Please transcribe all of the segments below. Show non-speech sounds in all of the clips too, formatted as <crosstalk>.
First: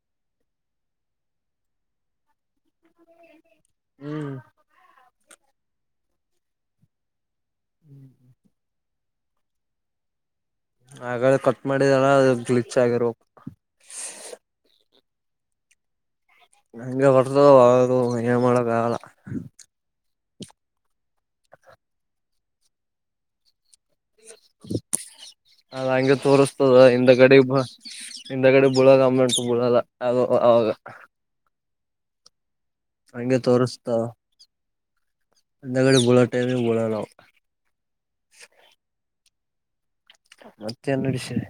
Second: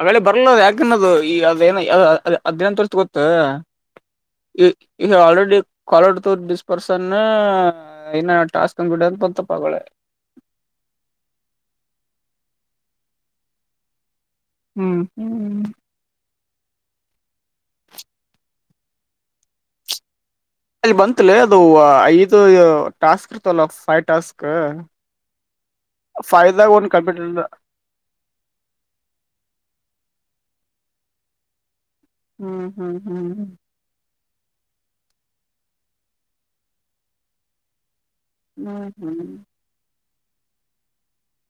ಅವೆಲ್ಲ ಬರುಲ್ಲ ಅದ್ ಯಾಕ್ ಏನೋ ಅದ್ <unintelligible> ಹ್ಮ್ ಈ ಈಗ್ ಆಲ್ರೆಡಿ <unintelligible> ಪರ್ಸ ಅಣ್ಣಾ ಇನ್ನ ಟಾಸ್ಕ್ ಅಂದ್ ಬಿಡ ಅಂತ <unintelligible> ಹಾಗಾದ್ರ ಕಟ್ ಮಾಡಿದಲ್ಲ ಅದ್ ಗ್ಲಿಚ್ ಆಗಿರಬೇಕ್. ಹ್ಮು ಹ್ಮು. <unintelligible> ಏನ್ ಮಾಡಕ್ ಆಗಲ್ಲ. ಅಲ್ಲಿ ಬಂತ್ಲೆ ಅದು ಐದು ಟಾಸ್ಕ್ ಇರ್ತಾವಾಲ <unintelligible> ಟಾಸ್ಕ್ ಅ ಫೈದಾಗ ಒಂದ ಕಂಪ್ಯೂಟರ್ ಇಲ್ಲಾ. ಹಿಂದಾಗಡೆ <unintelligible> ಬುಳಲ್ಲ ಅದು ಅವಾಗ. ಹ್ಮು ಹ್ಮು. ಹಂಗೆ ತೋರ್ಸ್ತಾ ಹಂದಗಡೆ <unintelligible> ಹ್ಮು ಹ್ಮು. ಮತ್ತ್ ಏನ್ ನಡ್ಸೆರಿ.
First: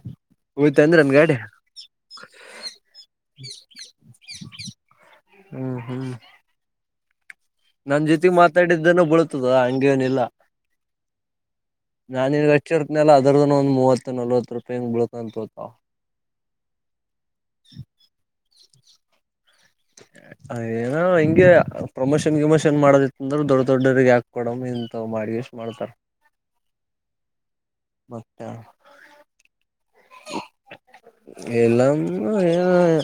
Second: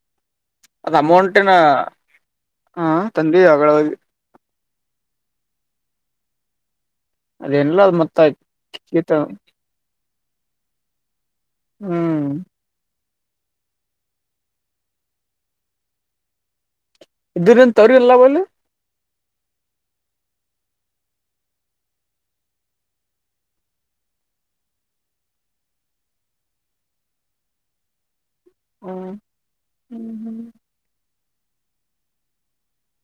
ಅದು ಅಮೌಂಟಿನ ಹಾ ತಂದಿ ಅವಗಳಿಗೆ <inaudible> ಹೂ ಹೂ <inaudible> ಅದೇನಿಲ್ಲ ಅದ್ ನನ್ನ ಮತ್ತ ಜೊತೆ ಮಾತಾಡಿದ್ದನ ಗೀತ ಬಳತದ ಹಂಗೇ ಏನ್ ಇಲ್ಲಾ? <inaudible> ಹ್ಮ್ ನಾನ್ ನಿನಗ ಹಚ್ಚಿರ್ತನೆಲ್ಲ ಅದರದ್ದನ ಒಂದ್ ಮೂವತ್ತು ನಲ್ವತ್ತ ರೂಪಯಿಂಗ್ ಬಳ್ಕಂತ ಹೋತಪಾ <inaudible> ಇದರಿಂದ ತರಿ ಇಲ್ಲ ವಲ್ಲಿ <inaudible> ಅ ಏನೋ ಹಿಂಗೆ ಪ್ರಮೋಷನ್ ಗಿಮೋಷನ್ ಮಾಡೋದಿತ್ತ ಅಂದರ ದೊಡ್ಡ ದೊಡ್ಡರಿಗೆ ಯಾಕ ಕೊಡಮ್ ಇಂಥ ಮಾಡಿ ಎಷ್ಟ. <inaudible> ಮಾಡ್ತಾರ. <inaudible> ಬರ್ತಾಳ <inaudible> ಹ ಹೇಳಿ ಹೇಳಿ <inaudible> ಎಲ್ಲಾಮ ಏನ್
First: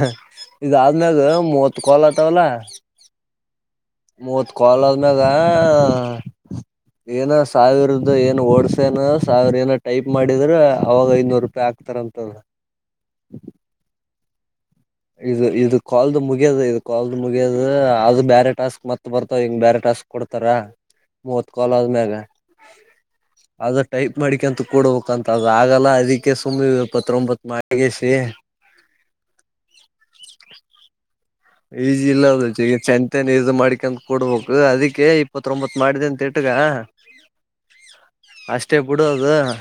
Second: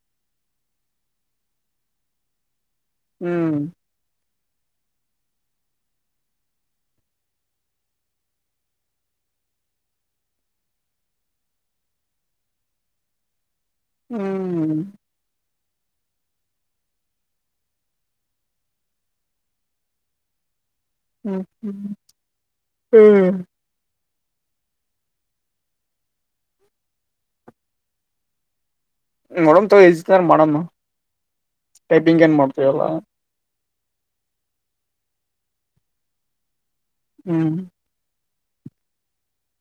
<inaudible> ಇದ ಆದ್ಮೇಗ ಮೂವತ್ತ ಕಾಲ್ ಅದಾವ ಅಲ್ಲ. <inaudible> ಹೂ <inaudible> ಮೂವತ್ತ ಕಾಲ್ ಆದ್ಮ್ಯಾಗ. <inaudible> ಏನ ಸಾವಿರದ ಏನು ಓಡ್ಸನ ಸಾವಿರ ಏನ ಟೈಪ್ ಮಾಡಿದ್ರೆ ಅವವಾಗ ಐದನೂರು ರೂಪಾಯಿ ಆಗ್ತ <inaudible> ಹಾಕ್ತಾರ ಅಂತ ಅವರ <inaudible> ಹೂ <inaudible> ಇದು ಇದು ಕಾಲ್ದ ಮುಗಿಯದ ಇದು ಕಾಲ್ದ ಮುಗಿಯದ ಅದು ಬೇರೆ ಟಾಸ್ಕ್ ಮತ್ತ ಬರ್ತಾವ ಹಿಂಗ ಬೇರೆ ಟಾಸ್ಕ್. <inaudible> ಕೊಡ್ತಾರ ಹ್ಮ್ ಮೂವತ್ತ ಕಾಲ್ ಹ್ಮ್ ಆದ್ಮ್ಯಾಗ. ಹ್ಮ್ <inaudible> ಅದ ಟೈಪ್ ಮಾಡಿಕಂತ ಕೊಡ ಬೇಕಂತದ ಅದ ಆಗಲ್ಲ ಅದಕ್ಕೆ ಸುಮ್ಮನೆ ಎಪ್ಪತ್ತರೋಂಬತ್ತ ಮಾಡಿಗೆಸಿ <inaudible> ನೋಡಮ ತಗ ಇಜಿ ತಾರ ಮಾಡಮು <inaudible> ಈಜಿ ಇಲ್ಲ ಅದು ಜಯಚಂದ <inaudible> ತನಗ ಇದನ ಮಾಡ್ಕಂತ ಕೊಡ್ಬೇಕು ಅದಕ್ಕೆ ಎಪ್ಪತ್ತರೋಂಬತ್ತ ಮಾಡಿದೆ ಅಂತ ಇಟ್ಟಗ. <inaudible> ಹೂ <inaudible> ಅಷ್ಟೇ ಬಿಡೋದು. <inaudible>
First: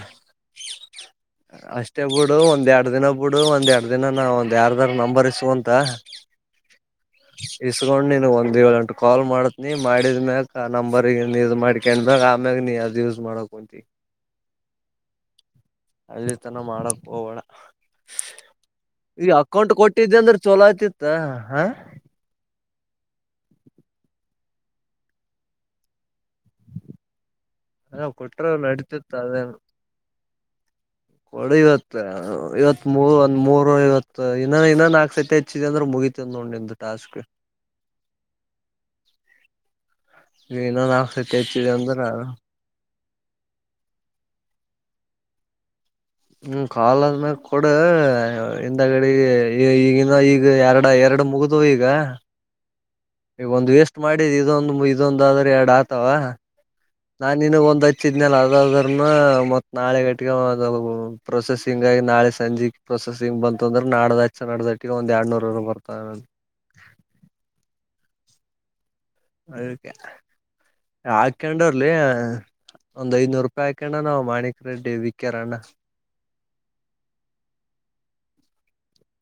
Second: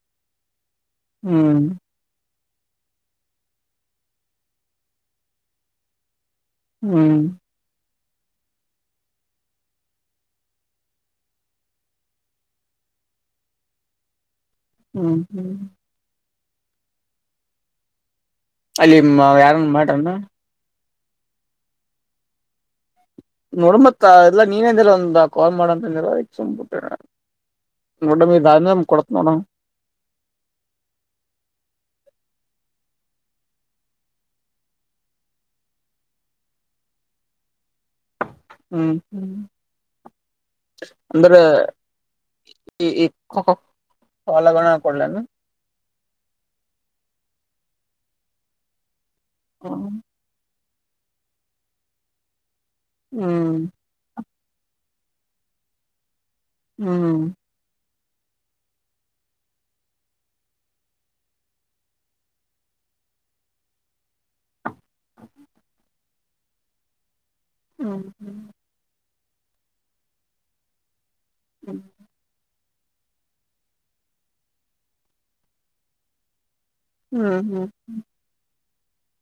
ಹೂ <inaudible> ಮತ್ತೇ ಬಿಡು ಒಂದ್ ಎರಡ್ ದಿನ ಬಿಡು ಒಂದ್ ಎರಡ್ ದಿನ ನಾ ಒಂದ್ ಯಾರದಾರ್ ನಂಬರ್ ಇಸೋಂಗದ <inaudible> ಹೂ <inaudible> ಇಸ್ಕೊಂಡ್ ನೀನ್ ಒಂದ್ ಏಳ್ ಎಂಟ ಕಾಲ್ ಮಾಡದಿನೀ ಮಾಡಿದ್ ಮ್ಯಾಕ್ ಆ ನಂಬರ್ ಗೆ ಇನ್ ಇದ ಮಾಡಿ <inaudible> ಕೆಂದರಾ ಆಮ್ಯಾಗ ನೀ ಅದ ಯೂಸ್ ಮಾಡಕ ಕುಂತಿ. <inaudible> ಹೂ <inaudible> ಅಲ್ಲಿ ತನ ಮಾಡಕ್ ಹೋಗೋ ಬೇಡಾ ಅಲ್ಲಿ ಈ ಯಾರನ್ ಅಕೌಂಟ್ ಮಾಡ್ರಣ ಕೊಟ್ಟಿದ್ದೆ ಅಂದ್ರ <inaudible> ಚೊಲೋ ಆಯತಿತ್ತ ಹಾ <inaudible> ನೋಡ ಮತ್ತ ಎಲ್ಲ ನೀನ್ ಅಂದಿರ ಒಂದ ಕಾಲ್ ಮಾಡಂತ ಅಂದಿರ ಅದಕ ಸುಮ್ಮ ಕುಂತೆ ನಾ <inaudible> ಅ ನೋಡದ ಕೊಟ್ರ ದಾನಮ ನಡತಿತ್ತ ಕೊಡತನ ಅವ <inaudible> ಒಳಿದ ಅತ್ತ ಇವತ್ತ ಮೂ ಒಂದ್ ಮೂರು ಐವತ್ತ ಇನ್ನ ಇನ್ನ ನಾಕ ಸತಿ ಹೆಚ್ಚಿದೆ ಅಂದ್ರೆ ಮುಗಿತ ನೋಡ ನಿಂದ <inaudible> ಟಾಸ್ಕ್. <inaudible> ಹೂ <inaudible> ಇನ್ ನಾಲ್ಕ ಸತಿ ಹೆಚ್ಚಿದ ಅಂದ್ರ <inaudible> ಈ ಈ ಕೋಕ್ ಹೋಲಾಗಳ ಕೊಡಲೇ ಏನ್? <inaudible> ಹೂ ಕಾಲ್ ಆದ್ಮೇಗ ಕೊಡ ಹಿಂದಗಡೆ ಈ ಹ್ಮ್ ಈಗ <inaudible> ಈಗ ಎರಡ ಎರಡ ಮುಗುದು ಈಗ. <inaudible> ಈಗ ಹ್ಮ್ ಒಂದ್ ವೇಸ್ಟ್ ಮಾಡಿದ್ ಇದೊಂದು ಇದೊಂದಾದ್ರೆ ಎರಡ ಆತಾವ ಹ್ಮ್ ನಾನ್ ನಿನಗ್ ಒಂದ ಹತ್ <inaudible> ಹಚಿದನಲ್ಲ ಅದ ಅದರನ ಮತ್ತ ನಾಳೆ ಗಟ್ಟಿಗೆ ಆದವು ಪ್ರೊಸೆಸಿಂಗ್ ಆಗಿ ನಾಳೆ ಸಂಜೆ <inaudible> ಪ್ರೊಸೆಸಿಂಗ್ ಬಂತ ಅಂದ್ರೆ ನಾಡ್ದ ಹಚ್ಚಿ ನಾಡದಟ್ಟಿಗೆ ಒಂದ ಎರಡ್ ನೂರನ ಬರ್ತಾವೆನಂತ. ಹ್ಞ ಹ್ ಅದಕ್ಕೆ ಹಾಕೊಂಡರ್ಲೆ. ಒಂದ್ ಐನೂರುಪಾಯಿ ಕಣ್ಣ ನಾವ್ ಮಾಣಿಕರೆಡ್ಡಿ ವಿಕೇರಣ್ಣ್. ಹ್ಮಂ ಹ್ಮಂ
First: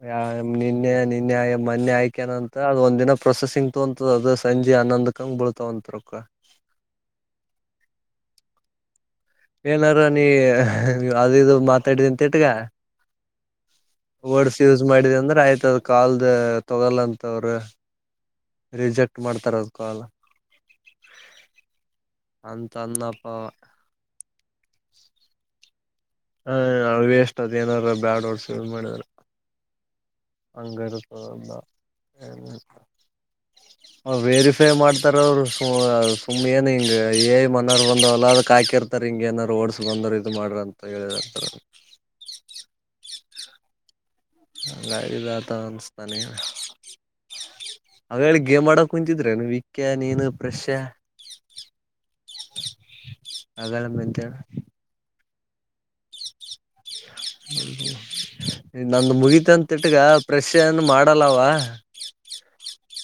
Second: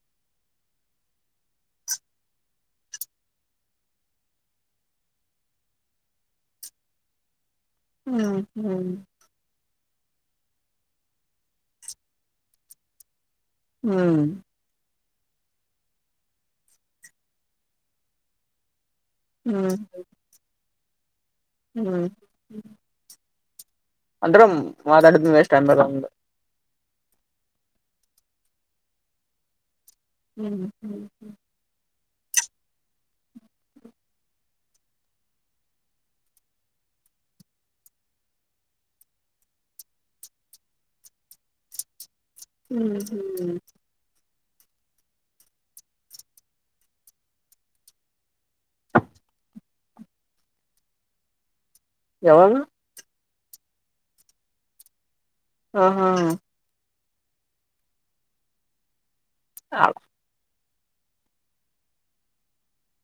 ಯ ನಿನ್ನೆ ನಿನ್ನೆ ಆ ಮೊನ್ನೆ ಆಯ್ಕ್ಯನ ಅಂತ ಅದು ಒಂದಿನ ಪ್ರೊಸೆಸಿಂಗ್ ತೊ ಅಂತದ ಅದು ಸಂಜೆ ಹನ್ನೊಂದಕ್. ತಂಗ್ ಬಳ್ತಾವ ಅಂತ ರಕ್ಕ. ಹ್ಮ್ ಹ್ಮ್ ಏನಾರ ನೀ ಅದು ಇದು ಮಾತಾಡಿದ ಅಂತ ಇಟ್ಗ. ಹ್ಮ್ ವರ್ಡ್ಸ್ ಯೂಸ್ ಮಾಡಿದ ಅಂದ್ರೆ ಆಯ್ತ ಅದ್ ಕಾಲ್ದ ತೊಗೋಲ್ಲಂತ ಅವ್ರರು. ರಿಜೆಕ್ಟ್ ಮಾಡ್ತಾರ ಅದು ಹ್ಮ್ ಕಾಲ್. ಅಂತ ಅನ್ನಪ್ಪ. ಅಂದ್ರ ಮಾತಾಡಿದ ವೆಸ್ಟ್ ಅಂದಿ ಅಂದ್ರ್. ಹ ಅ ವೇಷ್ಟಟ್ ಅದ್ನೇರ ಬ್ಯಾಡ್ ಓಡ್ಸ ಮಾಡಿದ್ರ. ಹ್ಮ್ ಹ್ಮ್ ಅಂಗರುತದಿಂದ ಏನ್. ಹ್ಮ ವೇರಿಫೈ ಮಾಡ್ತಾರ ಅವರು ಸು ಸುಮ್ಮ್ ಏನ್ ಹಿಂಗ ಏಐ ಮನೆಯರು ಬಂದವಲ್ಲ ಅದಕ್ ಹಾಕಿರ್ತ. ರ್ ಹಿಂಗ ಏನ್ ಓಡಸ್ ಬಂದ್ರು ಇದು ಮಾಡ್ರ ಅಂತ ಹೇಳಿದಂತಾರ. ಹ್ಮ್ ಹ್ಮ್ ಗಿದ ತನ್ ಸ್ಥಾನೀಯ. ಆಗಲೇ ಗೇಮ್ ಆಡೋಕ್ ಕುಂತಿದ್ರೆ ವಿಕ್ಕ ನೀನು ಪ್ರಶ್ಯ. ಯಾವಾಗ ಆಗಲಮ್ಮಂತ. ಹಾ ಹಾ ಹ ನಂದು ಮುಗಿತಂತ ತಿಟ್ಗ ಪ್ರೆಶ್ ಏನ್ ಮಾಡಲ್ಲವ.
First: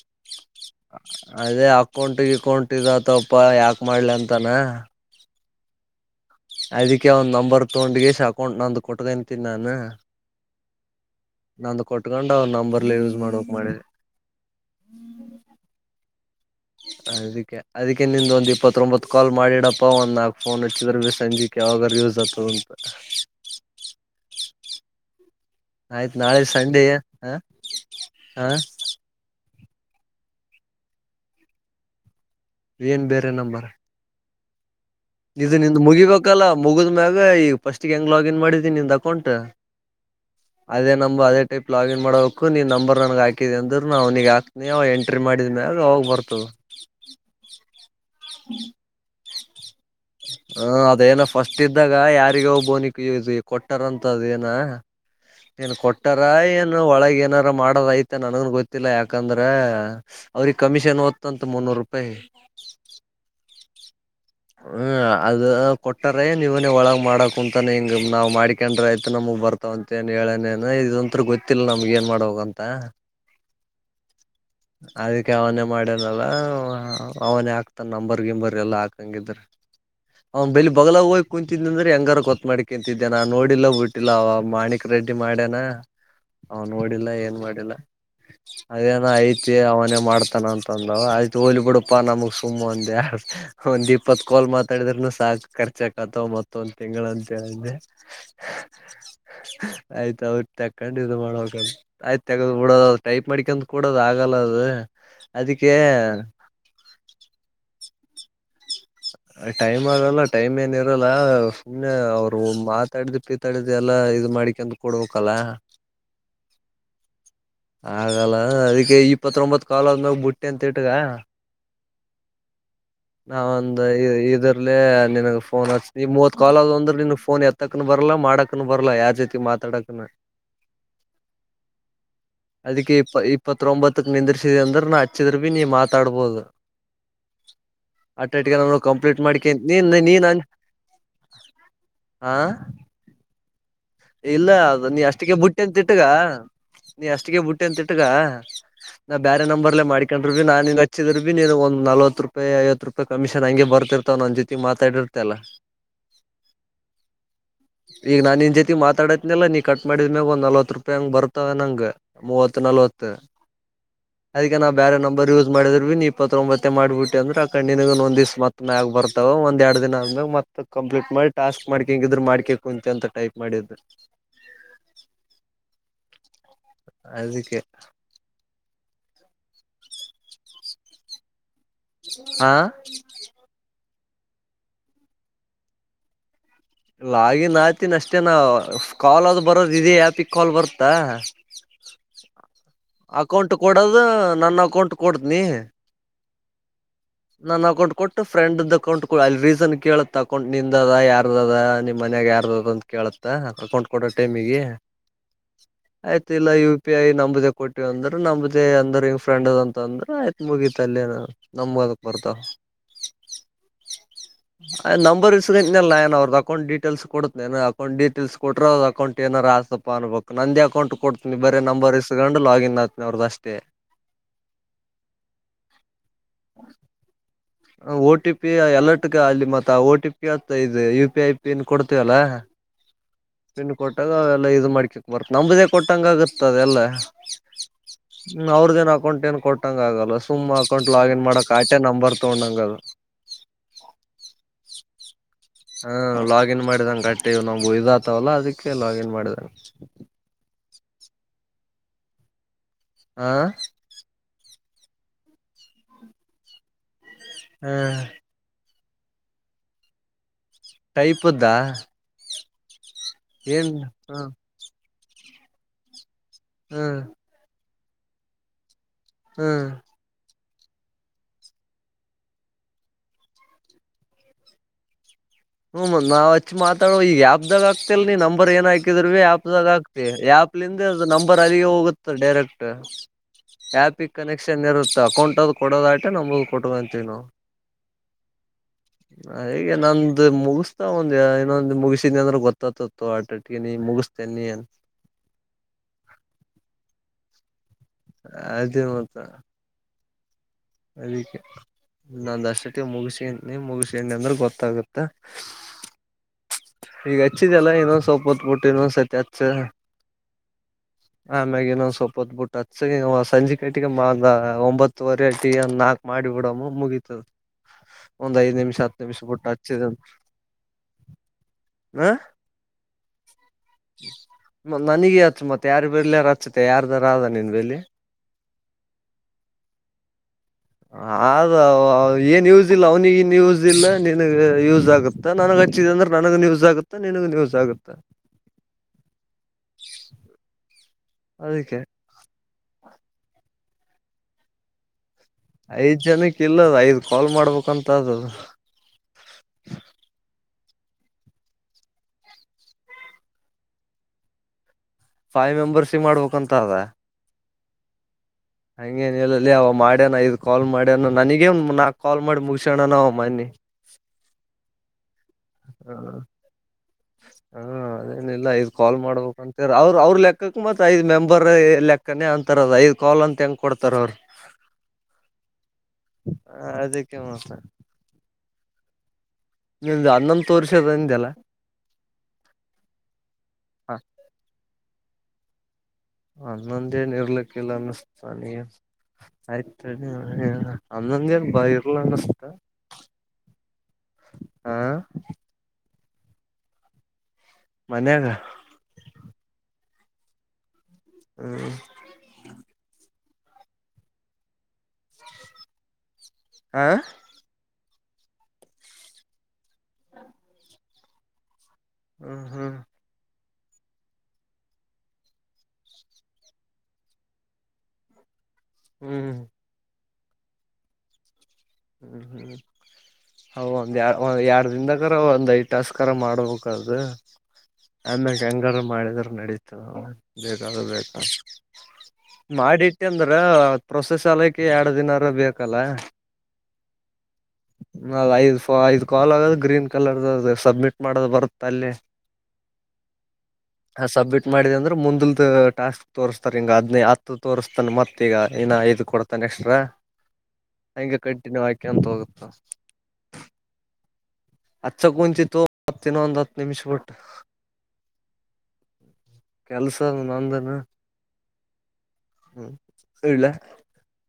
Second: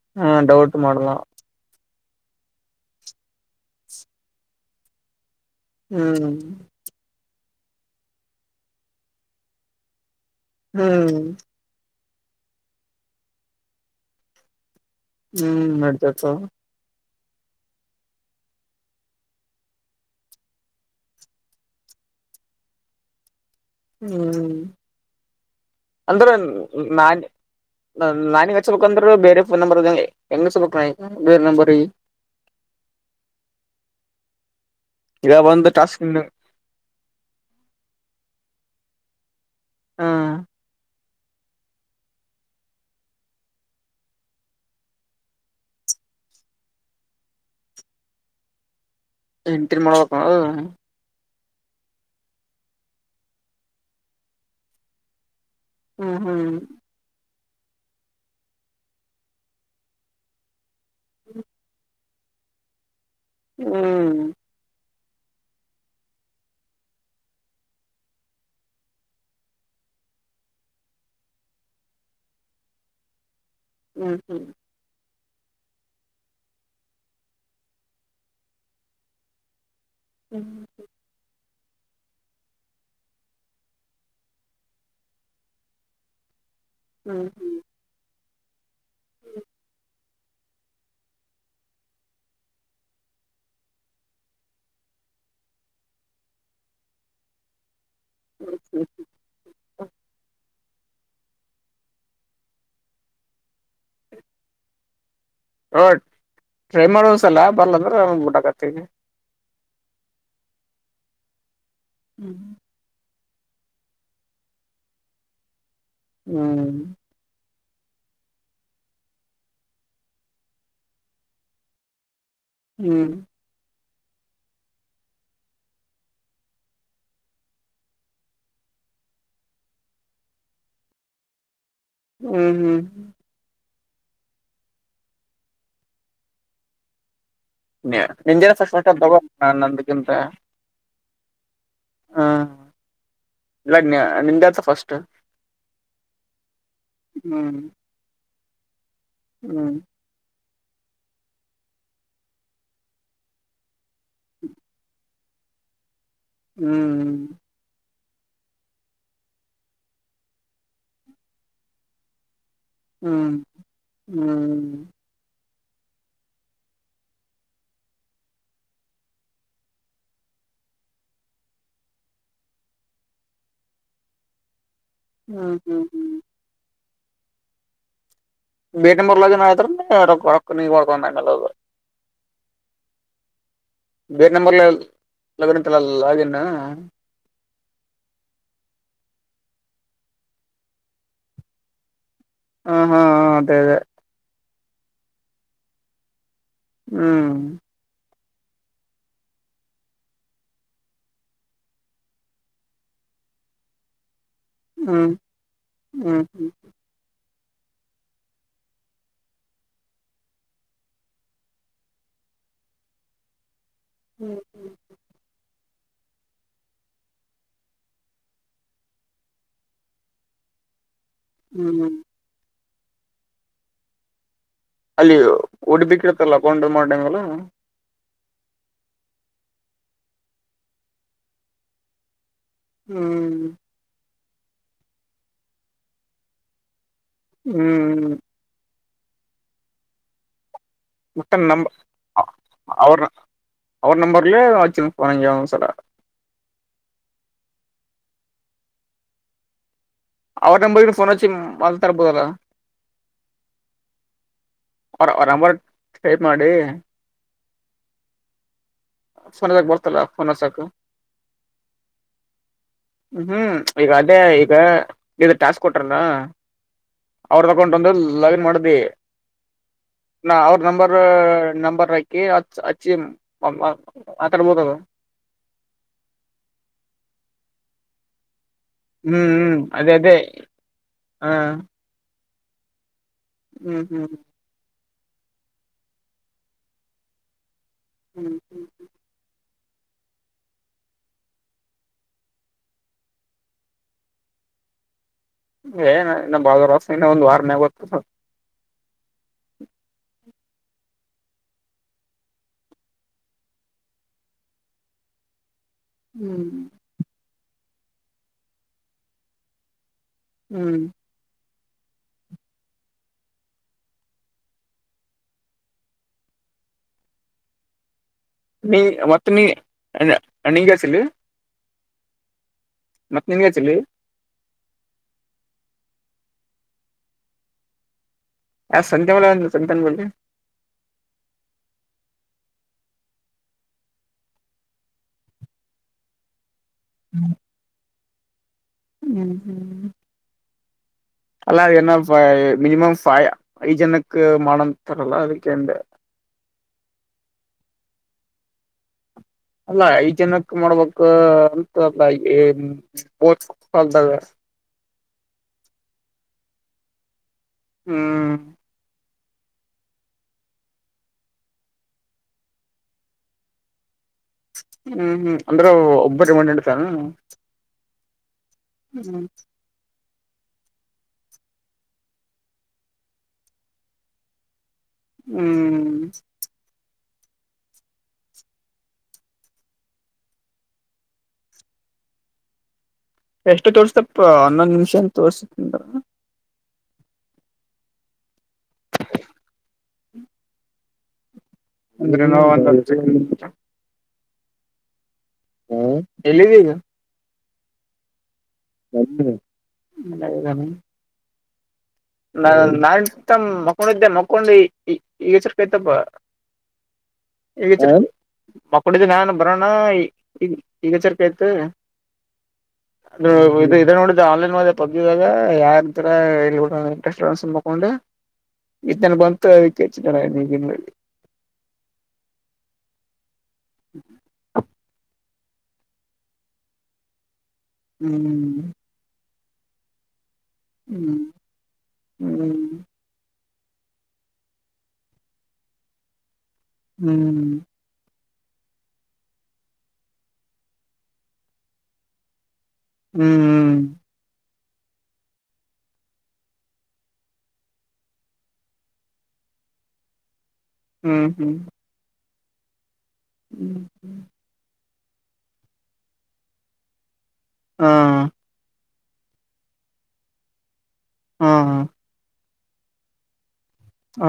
ಹ್ಮ ಅದೇ ಅಕೌಂಟ್ ಗಿಕೌಂಟ್ ಇದು ಆಗತವಪ್ಪ ಯಾಕ ಮಾಡ್ಲ ಅಂತಾನ. ಹ್ಮ್ ಅದಿಕ್ಕೆ ಅವ್ ನಂಬರ್ ತೊಗೊಂಡಗ ಎಸ್ ಅಕೌಂಟ್ ನಂದು ಕೊಟ್ಕಂತೀನಿ ನಾನು. ಹ್ಮ್ ನಂದು ಕೊಟ್ಕೊಂಡ್ ಅವ ನಂಬರ್ಲೆ ಯೂಸ್ ಮಾಡಕ್ ಮಾಡಿದೆ. ಹ್ಮ್ ನಡಿತಿ ತೊಗೊ. ಹದಕ್ಕೆ. ಅದಕ್ಕೆ ನಿಂದ ಒಂದ ಇಪ್ಪತ್ತತ್ರೋಬಂತು ಕಾಲ್ ಮಾಡಿಡಪ್ಪಾ ಒಂದ್ ನಾಕ್ ಫೋನ್ ಹಚ್ಚಿದ್ರರು ಸಂಜೆಕ್ ಯಾವಾಗ ಯೂಸ್ ಆಗ್ತದಂತ. <inaudible> ಹ್ಮ್ ಆಯ್ತ್ ಅಂದ್ರೆ ನಾಳೆ ಸಂಡೆ ನಾನ ಹ ಹ ನಾನಿಗ ಹಚ್ಚಬೇಕು. ಬಂದ್ರ ಬೇರೆಫೋನ್ ನಂಬರ್ ಇದಗೆ ಹೆಂಗ ಬ ಬೇರೆ ನಂಬರ್. ಏನು ಬೇರೆ ನಂಬರ್. ಇದು ಒಂದು ನಿಂದು ಟಾಸ್ಕ್ ಮುಗಿಬೇಕಲ್ಲ. ಮುಗಿದ ಮ್ಯಾಗ ಈಗ ಫಸ್ಟ್ ಹೆಂಗ್ ಲಾಗಿನ್ ಮಾಡಿದೀನಿ ನಿಂದ ಅಕೌಂಟ್ ಹ ಅದೇ ನಮ ಅದೇ. ಟೈಪ್ ಲಾಗಿನ್ ಮಾಡೋಕು ನೀ ನಂಬರ್ ನನಗೆ ಹಾಕಿದಿದೆ ಅಂದ್ರೆ ನಾ ಅವ್ನಿಗೆ ಹಾಕ್ತನಿ ಅವ ಎಂಟ್ರಿ ಮಾಡಿದ ಮ್ಯಾಗ ಅವಾಗ ಬರ್ತವೆ. <inaudible> ಹ್ಮ್ ಎಂಟ್ರಿ ಮಾಡೋಬೇಕ್. ಹ ಅದೇನೊ ಫಸ್ಟ್ ಇದ್ದಾಗ ಯಾರಿಗಾವ್ ಬೋನಿಕ್ ಕೊಟ್ಟಾರಂತ ಅದ್ ಏನೋ ಏನ್ ಹ್ಮ್ ಕೊಟ್ಟಾರ ಹ್ಮ್ ಏನು ಒಳಗೆ ಏನಾರ ಮಾಡೋದಯ್ತ್ ತ್ತ್ ನನಗ್ ಗೊತ್ತಿಲ್ಲ ಯಾಕಂದ್ರೆ ಅವ್ರಿಗೆ ಕಮಿಷನ್ ಓತ್ತು ಅಂತೆ ಮುನ್ನೂರು ರೂಪಾಯಿ. ಹ್ಮ್ ಹ್ಮ್ ಅದು ಕೊಟ್ಟರೆ ನೀವನೇ ಒಳಗ್ ಮಾಡಕ್ ಕುಂತಾನೆ ಹಿಂಗ್ ನಾವ್ ಮಾಡ್ಕೊಂಡ್ರ ಆಯ್ತು ನಮ್ಮವು ಬರ್ ಮ ಅಂತ ಏನ್ ಹೇಳನೇ ಇದೊಂತ್ರೂ ಗೊತ್ತಿಲ್ಲ ನಮ್ಗ ಏನ್ ಮಾಡ್ವ ಅಂತ. ಹ್ಞೂ ಹ್ಞೂ ಅದಕ್ಕೆ ಅವನೇ ಮಾಡ್ಯನಲ್ಲ ಅವನೇ ಹಾಕ್ತಾನೆ ನಂಬರ್ ಗಿಂಬರ್ ಎಲ್ಲಾ ಹಾಕಂಗಿದ್ರೆ. <inaudible> ಅವ್ ಬೆಲ್ಲಿ ಬಗ್ಲ ಹೋ ಕುಂತಿಂದ್ ಅಂದ್ರೆ ಹೆಂಗಾರ ಗೊತ್ ಮಾಡಿಕ ಕಂತಿದ್ದೇನಾ ನೋಡಿಲ್ಲ ಬಿಟ್ಟಿಲ್ಲ ಅವ ಮಾಣಿಕ್ ರೆಡ್ಡಿ ಮಾಡ್ಯನ. ಅವನ್ ನೋಡಿಲ್ಲ ಹ್ಮ್ ಏನ್ ಹ್ಮ್ ಮಾಡಿಲ್ಲ ಅದೇನೊ ಐತಿ ಅವನೇ ಮಾಡ್ತಾನೆ ಅಂತ. ತಂದ ಆಯ್ತು ಒಗಲ್ಲಿ ಬಿಡಪ್ಪ ನಮಗ್ ಸುಮ್ಮ್ ಅಂದೆ. ಒಂದ್ ಇಪ್ಪತ್ ಕೋಲ್ ಮಾತಾಡಿದ್ರರುನು ಸಾಕ್ ಖರ್ಚ ಆಕತವ ಮತ್ತೊಂದ್ ತಿಂಗಳ ಅಂತ ಹೇಳ್ರೆ. ಆಯ್ತ ಅವಟ್ ತಕೊಂಡು ಇದ್ಶಮಾಡ ಆಯ್ತ್ ತೆಗ್ ಬಿಡೊ ಟೈಪ್ ಮಾಡ್ಕಂತ್ ಕೂಡದ ಆಗಲ್ಲ ಅದು ಅದಿಕ್ಕೆ ಹ್ಮ ಟ್ರೈ ಮಾಡೋಂದಸಲ್ಲ ಬರಲ್ ಅಂದ್ರೆ ಬೂಟಕತ್ತಗೆ ಟೈಮ್ ಆಗಲ್ಲ ಟೈಮ್ ಏನೂ ಇರಲ್ಲ ಸುಮ್ಮನೆ ಹ್ಮ್ ಅವರು ಮಾತಾಡ್ದ್ ಪಿತ್ ತ್ತಡ್ದ ಎಲ್ಲಾ ಇದು ಮಾಡಿಕಂತ ಕೊಡ್ಬೇಕಲ್ಲ. ಹ್ಮ್ ಆಗಲ್ಲ ಅದಕ್ಕೆ ಇಪ್ಪತ್ತೊಂಬತ್ ಕಾಲ್ ಅದನಾಗ ಬುಟ್ಟಿ ಅಂತ ಇಟ್ಗ ಹ್ಮ್ ನಾವ್ ಒಂದ ಇದರ್ಲೆ ನಿನಗ್ ಫೋನ್ ಹಚ್ ಮೂವತ್ ಕಾಲ್ದ್ ಅಂದ್ರೆ ನೀನ ಫೋನ್ ಎತ್ತ್ ತ್ತಕನೂ ಬರಲ್ಲಾ ಮಾಡಾಕನ್ ಬರಲ್ಲ ಯಾರ್ ಜೊತೆ ಮಾತಾಡಕನೂ. <unintelligible> ಹ್ಮ್ ಅದಕ್ಕೆ ಇಪ್ ಇಪ್ ಇಪ್ಪತ್ತೊಂಬತ್ತಕ್ ನಿಂದಿರ್ಸಿದ ಅಂದ್ರೆ ನಾ ಹಚ್ಚಿದ್ರರು ಭೀ ನೀನ್ ಮಾತಾಡ್ಬೋದು. ನಿಂದೆ ಅಟಟಿಗೆ ಫಸ್ಟ್ ನ ಫಸ್ಟ್ ತಗೋ ಕಂಪ್ಲೀಟ್ ಮಾಡ್ಕ ನೀನ್ ನಂದಕ್ಕಿಂತ ನೀನ್ ಹ ಇಲ್ಲನ್ಯಾ ಇಲ್ಲ ಅದು ನೀ ಅಷ್ಟಿಗೆ ಬುಟ್ಟಿ ಅಂತಟ್ಟೀಗ ನೀ ಅಷ್ಟಿಗೆ ಹ್ಮ್ ಬುಟ್ಟಿ ಅಂತ ಇಟ್ಟಿಗ ನಾ ಬ್ಯಾರೇ ಹ್ಮ್ ನಂಬರ್ಲ್ಲೇ ಮಾಡ್ ಕಕೊಂಡ್ರೆ ಬಿ ನಾನ ಹಚ್ಚಿದ್ರರು ಬಿ ನೀ ಒಂದು ನವತ್ತು ರೂಪಾಯಿ ಐವತ್ತು ರೂಪಾಯಿ ಕಮಿಷನ್ ಹಂಗೆ ಬರ್ತಿರ್ತವ್ ನನ್ನ ಜೊತೆ ಮಾತಾಡಿದ್ ತ್ತೇಲ ಹ್ಮ್ ಹ್ಮ್ ಈಗ ನಾ ನಿನ್ ಜೊತಿ ಮಾತಾಡತ್ನಲ್ಲಾ ನೀ ಕಟ್ ಮಾಡಿದ್ಮ್ಯಾಗ ಒಂದ ನಲ್ವತ್ ರೂಪಾಯಿ ಹಂಗ್ ಬರ್ತವ ನಂಗ. ಮೂವತ್ತು ನಲ್ವತ್ತು ಹ್ಮ್ ಹ್ಮ್ ಅದಕ್ಕೆ ನಾವು ಹ್ಮ್ ಬೇರೆ ನಂಬರ್ ಯೂಸ್ ಮಾಡಿದ್ ಬಿ ನೀ ಇಪ್ಪತ್ತೊಂಬತ್ತೆ ಮಾಡಬಟ್ಟ ಅಂದ್ರೆ ಅಕ ಒಂದ ದಿವ್ ಮತ್ತ ಆಗ್ ಬರ್ತಾವ ಒಂದ್ ಎರಡು ದಿನ ಆದ್ ಕಂಪ್ಲೀಟ್ ಮಾಡಿ ಟಾಸ್ಕ್ ಮಾಡ್ಕ ಹಂಗಿದ್ರರು ಮಾಡ್ಕ ಕುಂತಿ ಅಂತ ಟೈಪ್ ಮಾಡಿದ್ ಹ್ಮ್ ಹ್ಮ್ ಹ್ಮ್ ಅದಿಕ್ಕೆ ಕೊದು <unintelligible> ಹಾ ಬೇರೆ ನಂಬರ್ ಲಾಗಿನ್ ಅತಲ್ಲ ಲಾಗಿನ್ ಲಾಗಿನ್ ಆತಿನ ಅಷ್ಟೇ ನಾ ಕಾಲ್ ಆದ್ ಬರೋದು ಇದೇ ಆಪಿಗೆ ಕಾಲ್ ಬರುತ್ತಾ. <inaudible> ಹಾ ಹಾ ಅಕೌಂಟ್ ಅದೇ ಕೊಡೋದು ನನ್ನ ಅಕೌಂಟ್ ಕೊಡ್ತನಿ. ಹ್ಮ್ ನನ್ ಅಕೌಂಟ್ ಕೊಟ್ಟು ಫ್ರೆಂಡ್ದ ಅಕೌಂಟ್ ಕೊಡು ಅಲ್ಲಿ ರೀಸನ್ ಕೇಳತ್ ಅಕೌಂಟ್ ನಿಂದ ಅದ ಯಾರ ಅದ. ಅದ ನಿಮ್ ಮನ್ಯಾಗ ಯಾರು ಅದ ಅಂತ ಕೇಳತ್ತ ಅಕೊಂಡ್ ಕೊಡ ಟೈಮಿಗೆ. ಹ್ಮ್ ಹ್ಮ್ ಆಯ್ತು ಇಲ್ಲ. ಹ್ಮ್ ಪಿ ಐ ನಂಬದೆೇ ಕೊಟ್ಟಿವ ಅಂದ್ರೆ ನಂಬ್ದೇ ಅಂದ್ರಿ ಫ್ರಂಡ್ದ ಅಂದ್ರೆ ಆಯ್ತತ್ ಮುಗೀತಲ್ಲಿ. ನಂಬರ್ ಬರ್ತಾವ್. ಹ್ಮ್ ನಂಬರ್ <unintelligible> ಅಕೌಟ್ ಡೀಟೇಲ್ಸ್ ಕೊಡ್ತಾನ ಅಕೌಟ್ ಡೀಟೇಲ್ಸ್ ಕೊಟ್ರೆ ಅಕೌಂಟ್ ಏನಾರ ಆಯ್ತಪ್ಪ ಅನ್ಬೇಕು ನಂದೇ ಅಕೌಂಟ್ ಕೊಡ್. ಬರೀ ಹ್ಮ್ ನಂಬರ್ ಇಸ್ಕೊಂಡು ಲಾಗಿನ್ ಆಗ್ತನ ಅವ್ರದ ಅಷ್ಟೇ. ಅಲ್ಲಿ <unintelligible> ಅಕೌಂಟ್ ಮಾಡಿವಾಲೆ. ಓ ಟಿ ಪಿ ಎಲರ್ಟ್ಗ ಅಲ್ಲಿ ಮತ್ತ ಟಿ ಪಿ ಅಂತ ಇದೆ U P I P N ಕೊಡ್ತೀವಲ್ಲಾ. ಹ್ಮ್ ತಿಂಡ ಕೊಟ್ಟಾಗ ಅವೆಲ್ಲ ಇದು ಮಾಡ್ಕಕ್ ಬರ್ತ್ತ ನಂಬದೆೇ ಕೊಟ್ಟಂಗ ಆಗತ್ತ ಅದೆಲ್ಲಾ. ಹ್ಮ್ ಹ್ಮ್ ಅವ್ರದ ಏ ಅಕೌಂಟ್ ಕೊಟ್ಟಟಂಗ ಆಗಲ್ಲ ಸುಮ್ ಅಕೌಂಟ್ ಲಾಗಿನ್ ಮಾಡಕ್ ಆಟೆ ನಂಬರ್ ತಗೊಂಡಂಗ ಅದು ಅವ ಅವ್ರ ನಂಬರ್ಲೆ <unintelligible> ಹಾ ಲಾಗಿನ್ ಮಾಡಿದಂಗ ಗಟ್ಟಿ ನಮ್ದು ಇದು ಆತವಲ್ಲ ಅದಕ್ಕೆ ಲಾಗಿನ್ ಮಾಡಿದ್ರೆ ಅವರ ನಂಬರ್ ಇದ್ರೆ ಫೋನ್ ಹಚ್ಚಿ ಮಾತಾಡಬಹುದಲ್ವಾ. ಹಾ ಅವ್ರ ಅಮೌಂಟ್ ಪೇ ಮಾಡಿ. ಹ್ಮ <unintelligible> ಫೋನ್ ಹಚ್ಚಕ್ಕಾ ಟೈಪುದ್ದ. ಹ್ಮ್ ಆಟೇ ಹ ಈಗ ಅದೇ ಟಾಸ್ಕ್ ಕೊಟ್ರಲ್ಲ. ಹ್ಮ್ ಅವ್ರ ಅಕೌಂಟ್ ಲಾಗಿನ್ ಮಾಡಿದಿ. ಹ್ಮ್ ನಾ ಅವ್ರ ನಂಬರ್ ನಂಬರ್ ಹಾಕಿ ಅದಿಕ್ಕೆ. ಮಾತಾಡಬಹುದೇನಾ. ಹ್ಮ ನಾ ಅಚ್ಚು ಮಾತಾಡೋ ಈಗ ಆ್ಯಾ್ದಾಗ ಆಗ್ತಿಲ್ ನೀ ನಂಬರ್ ಏನ ಆ್ತತಿ. ಹಾಕಿದ್ರ ಹ್ಮ್ ಹ್ಮ್ ಆಪ್ದಾಗ ಅದೇ ಆಗ್ತಿವಿ ಅದೇ ಆಪ್ಲಂದ ಅ ಹ ನಂಬರ್ ಅಲ್ಲಿಗೆ ಹೋಗುತ್ತ ಡೈರೆಕ್ಟ್. ಹ್ಮ್ ಹ್ಮ್ ಆಪಿಗೆ ಕನೆಕ್ಷನ್ ಇರುತ್ತೆ ಅಕೌಂಟದ ಕೊಡೋದ ಆಟೆ ನಮದು ಕೊಟ್ಕೊಂತೀವಿ ನಾವು. ಹ್ಮ್ ಹ್ಮ್ ಅದಿಕ್ಕೆ ನಂದು ಮುಗಿಸ್ತಾ ಒಂದ್ ಇನ್ನೊಂದು ಮುಗಿಸಿದಿ ಅಂದ್ರೆ ಗೊತ್ತಾತತ್ತು ಆ ಟಟ್ಟಿಗೆ ನೀ ಮುಗಿಸೀತಿನಿ. ಏ ರೊಕ್ಕ ಇಲ್ಲ ಇನ್ನ ಒಂದು ವಾರ ಮೇಲೆ ಗೊತ್ತಾ. ಅದೇ ಮತ್ತೆ. ಅದಕ್ಕೆ ನಷ್ಟೊಟ್ಟಿಗೆ ಮುಗಿಸ ಮುಗಿಸ್ಣಿ ಅಂದ್ರೆ ಗೊತ್ತಾಗುತ್ತೆ. ಹ್ಮ್. ಈಗ ಹಚ್ಚಿದಲ್ಲ ಇನ್ನೊಂದ ಸ್ವಲ್ಪ ಹೊತ್ತು ಬಿಟ್ಟು ಇನ್ನೊಂದ್ ಸತಿ ಹಚ್ಚ. ಹ್ಮ್. ಆ ಮ್ಯಾಗ ಇನ್ನೊಂದು ಸಲ್ಪ ಹೊತ್ ಬಿಟ್ಟು ಹಚ್ಚಿ ಸಂಜೆ ಕಟ್ಟಿಗೆ ಮಾಲ್ ಒಂಬತ್ತುವರೆ ಅಟ್ಟಿಗೆ ನಾಲ್ಕು. ಮಾಡಿ ಬಿಡಮ್ಮ ಮುಗೀತ್ತು. ನೀ ಮತ್ತ ನೀ ಬಿಟ್ಟು ಹಚ್ಚಿದ ಅಣ್ಣಾಗೆ ಹೇಳ್ತಿಲೇ. ಹಾ ಹಾ ಮತ್ತ್ ನಿನ್ಗೆ ಚಿಲ್ಲಿ ಮತ್ ನನಿಗೆ ಅಚ್ಚು ಮತ್ತ್ ಯಾರ ಬೇರೆ ಯಾರ ಹಚ್ಚತೆ ಯಾರ್ದಾರ ಅದ ನಿನ್ ಬೆಲಿ ಯಾ ಸಂಧ್ಯಾ ಬ ಸಂತ ಬಂದಿ <inaudible> ಅದು ಏ ಯೂಸ್ ಇಲ್ಲ ಅವನಿ ಯೂಸ್ ಇಲ್ಲ ನಿನಗೂ ಯೂಸ್ ಆಗುತ್ತಾ ನನಗ ಹಚ್ಚಿದ್ರೆ ನನಗೂನ್ ಯೂಸ್ ಆಗುತ್ತಾ ನೀನಗೂನು ಯೂಸ್ ಆಗುತ್ತಾ. ಹ್ಮ್ ಹ್ಮ್ ಅಲ್ಲ ಅದಕ್ಕೆ ಏನೋ ಮಿನಿಮಮ್ ಫೈವ್ ಐದು ಜನಕ್ ಮಾಡಂತಾರಲ್ಲ ಅದಕ್ ಐದ್ ಜನಕ್ಕೆ ಇಲ್ಲ ಅದ ಐದ್ ಕಾಲ್ ಮಾಡ್ಬೇಕಂತ ಅದು ಅಲ್ಲಾ ಐದ್ ಜನಕ್ ಮಾಡ್ಬೇಕು ಅಂತಲ್ಲ <unintelligible> ಫೈವ್ ಮೆಂಬರ್ಸ್ಸಿಗೆ ಮಾಡ್ಬೇಕಂತ ಅದ. ಹ್ಮ್ ಹಂಗೇನಿಲ್ಲ ಲ್ಲೇ ಅವ ಮಾಡ್ಯನ ಐದ್ ಕಾಲ್ ಮಾಡ್ಯನ ನನಗೇ ನಾಕ್ ಕಾಲ್ ಮಾಡಿ ಮುಗಸ್ಯಣನ ಅವ ಮೊನ್ನಿ ಹ್ಮ್ ಹ್ಮ್ ಅಂದ್ರೆ ಒಬ್ಬರಿ ಮ ನಡತಾರನ ಹಾ ಏನಿಲ್ಲ ಐದ್ ಕಾಲ್ ಮಾಡ್ಬೇಕಂತ ಅವರು ಅವ್ರ ಲೆಕ್ಕಕ್ ಮತ್ತ್ ಐದು ಮೆಂಬರ್ ಲೆಕ್ಕನೇ ಅಂತಾರದ್ ಐದ್ ಕಾಲ್ ಅಂತ ಹೆಂಗ್ ಕೊಡ್ತಾರ ಅವರೂ. <unintelligible> ಹ್ಮ್ ಹ ಅದಕ್ಕೆ ಮತ್ತೆ. ನಿನ್ದೂ ಹನ್ನೊಂದ್ ತೋರಷ್ದ್ ಅಂದಲ್ಲ ಎಷ್ಟು ಹ ತೋರ್ಸಪ್ಪ ಆನೊಂದು ನಿಮಿಷ ಅಂತ ತೋರ್ಸ ಹನ್ನೊಂದೇನು ಇರ್ಲಿಕ್ಕಿಲ್ಲ ಅನ್ನಿಸ್ತಾ ನನಿಗೇನ ಆಯ್ತ್ ಹನ್ನೊಂದ್ ಏನ್ ಬಾರಿ ಅಂದ್ರೆ ನಾವು ಹಾ ಹ್ಮ ಎಲ್ಲಿದ್ದೀ ಈಗ ಮನ್ಯಾಗ ನಲ್ಲ <unintelligible> ಹ್ಮ್ ನಾ ನಾ ಇತ್ತಲ ಮಕ್ಕಂಡಿದ್ದೆ ಲ್ಲ ಮಕ್ಕಂಡಿ ಎಚರ್ಕಯ್ತಪ್ಪ ಹಾ ಈಗ ಮಕ್ಕಡಿದ್ದು ನಾನ್ ಬರೋಣ ಈಗ ಈಗ ಎಚ್ಚರಿಕೆ ಆಯ್ತು ಹ್ಮ ಹ್ಮ್ ಅ ಇದು ಇದ್ ನೋಡಿದ ಆನ್ಲೈನ್ ಒಳಗ ಮುಂದೆ ಪಬ್ಜಿದಾಗ ಯಾರ ತರ ಇರ್ಬೇಕು. ರಸ್ಟೋನ್ಸ್ ಮಕೊಂಡು ಇತರ ಹ್ಮ್ ಬಂತು ಅದಕ್ಕೆ ಹೆಚ್ಚು ಜನ ಈಗಲ್ಲಿ ಹ್ಮ್ ಹ್ಮ್ ಹ ಒಂದ್ ಯ ಒಂದ್ ಎರಡ್ ದಿಂದ ಗಾರ ಒಂದ್ ಐದು ಟಾಸ್ಕ್ರಾರ ಮಾಡ್ಬೇಕು ಅದು. ಆಮ್ಯಗ ಹ್ಮ್ ಹೆಂಗಾರ ಮಾಡಿದ್ರೆ ನಡೀತದ ಬೇಕಾದ್ರ ಬೇಕ್ ಹ್ಮ್ ಹ್ಮ್ ಮಾಡಿಟ್ಟೆ ಅಂದ್ರೆ ಪ್ರೋಸಾಸ್ ಆಗಲಿಕ್ಕಎರಡು ದಿನಾರೂ ಬೇಕಲ್ಲ. ಹ್ಮ್ ನ ಐದ್ ಕಾಲ್ ಆಗದು ಗ್ರೀನ್ ಕಲರ್ ಸಬ್ಮಿಟ್ ಮಾಡದು ಬರುತ್ತೆ ಅಲ್ಲಿ. ಹ್ಮ್ ಹ ಸಬ್ಮಿಟ್ ಮಾಡಿದೆ ಅಂದ್ರೆ ಮುಂದಲ್ದ ಟಾಸ್ಕ್ ತೋರ್ಸ್ತಾರೆ ಹಿಂಗ ಅದ್ನೇ ಹತ್ತು ತೋರ್ಸ್ತಾನ ಮತ್ತ ಈಗ ಇನ್ನ ಐದು ಕೊಡ್ತಾನ ಎಕ್ಸ್ಟ್ರಾ ಹಂಗೆ ಹ್ಮ್ ಹ್ಮ್ ಕಂಟಿನ್ಯೂ ಹಾಕೆಂತ ಹೋಗುತ್ತಾ. ಹ್ಮ್ ಹ್ಮ್ ಹಚ್ಚಕುಂತಿತೊ ಮತ್ತಿನ ಒಂದ್ ಹತ್ತು ನಿಮಿಷ್ ಬಿಟ್ಟು ಹಾ ಕೆಲಸದ ನಂದನ ಹಾಂ ಹಾಂ ಹ್ಮ್ ಇಡ್ಲ್ಯಾ ಹಾ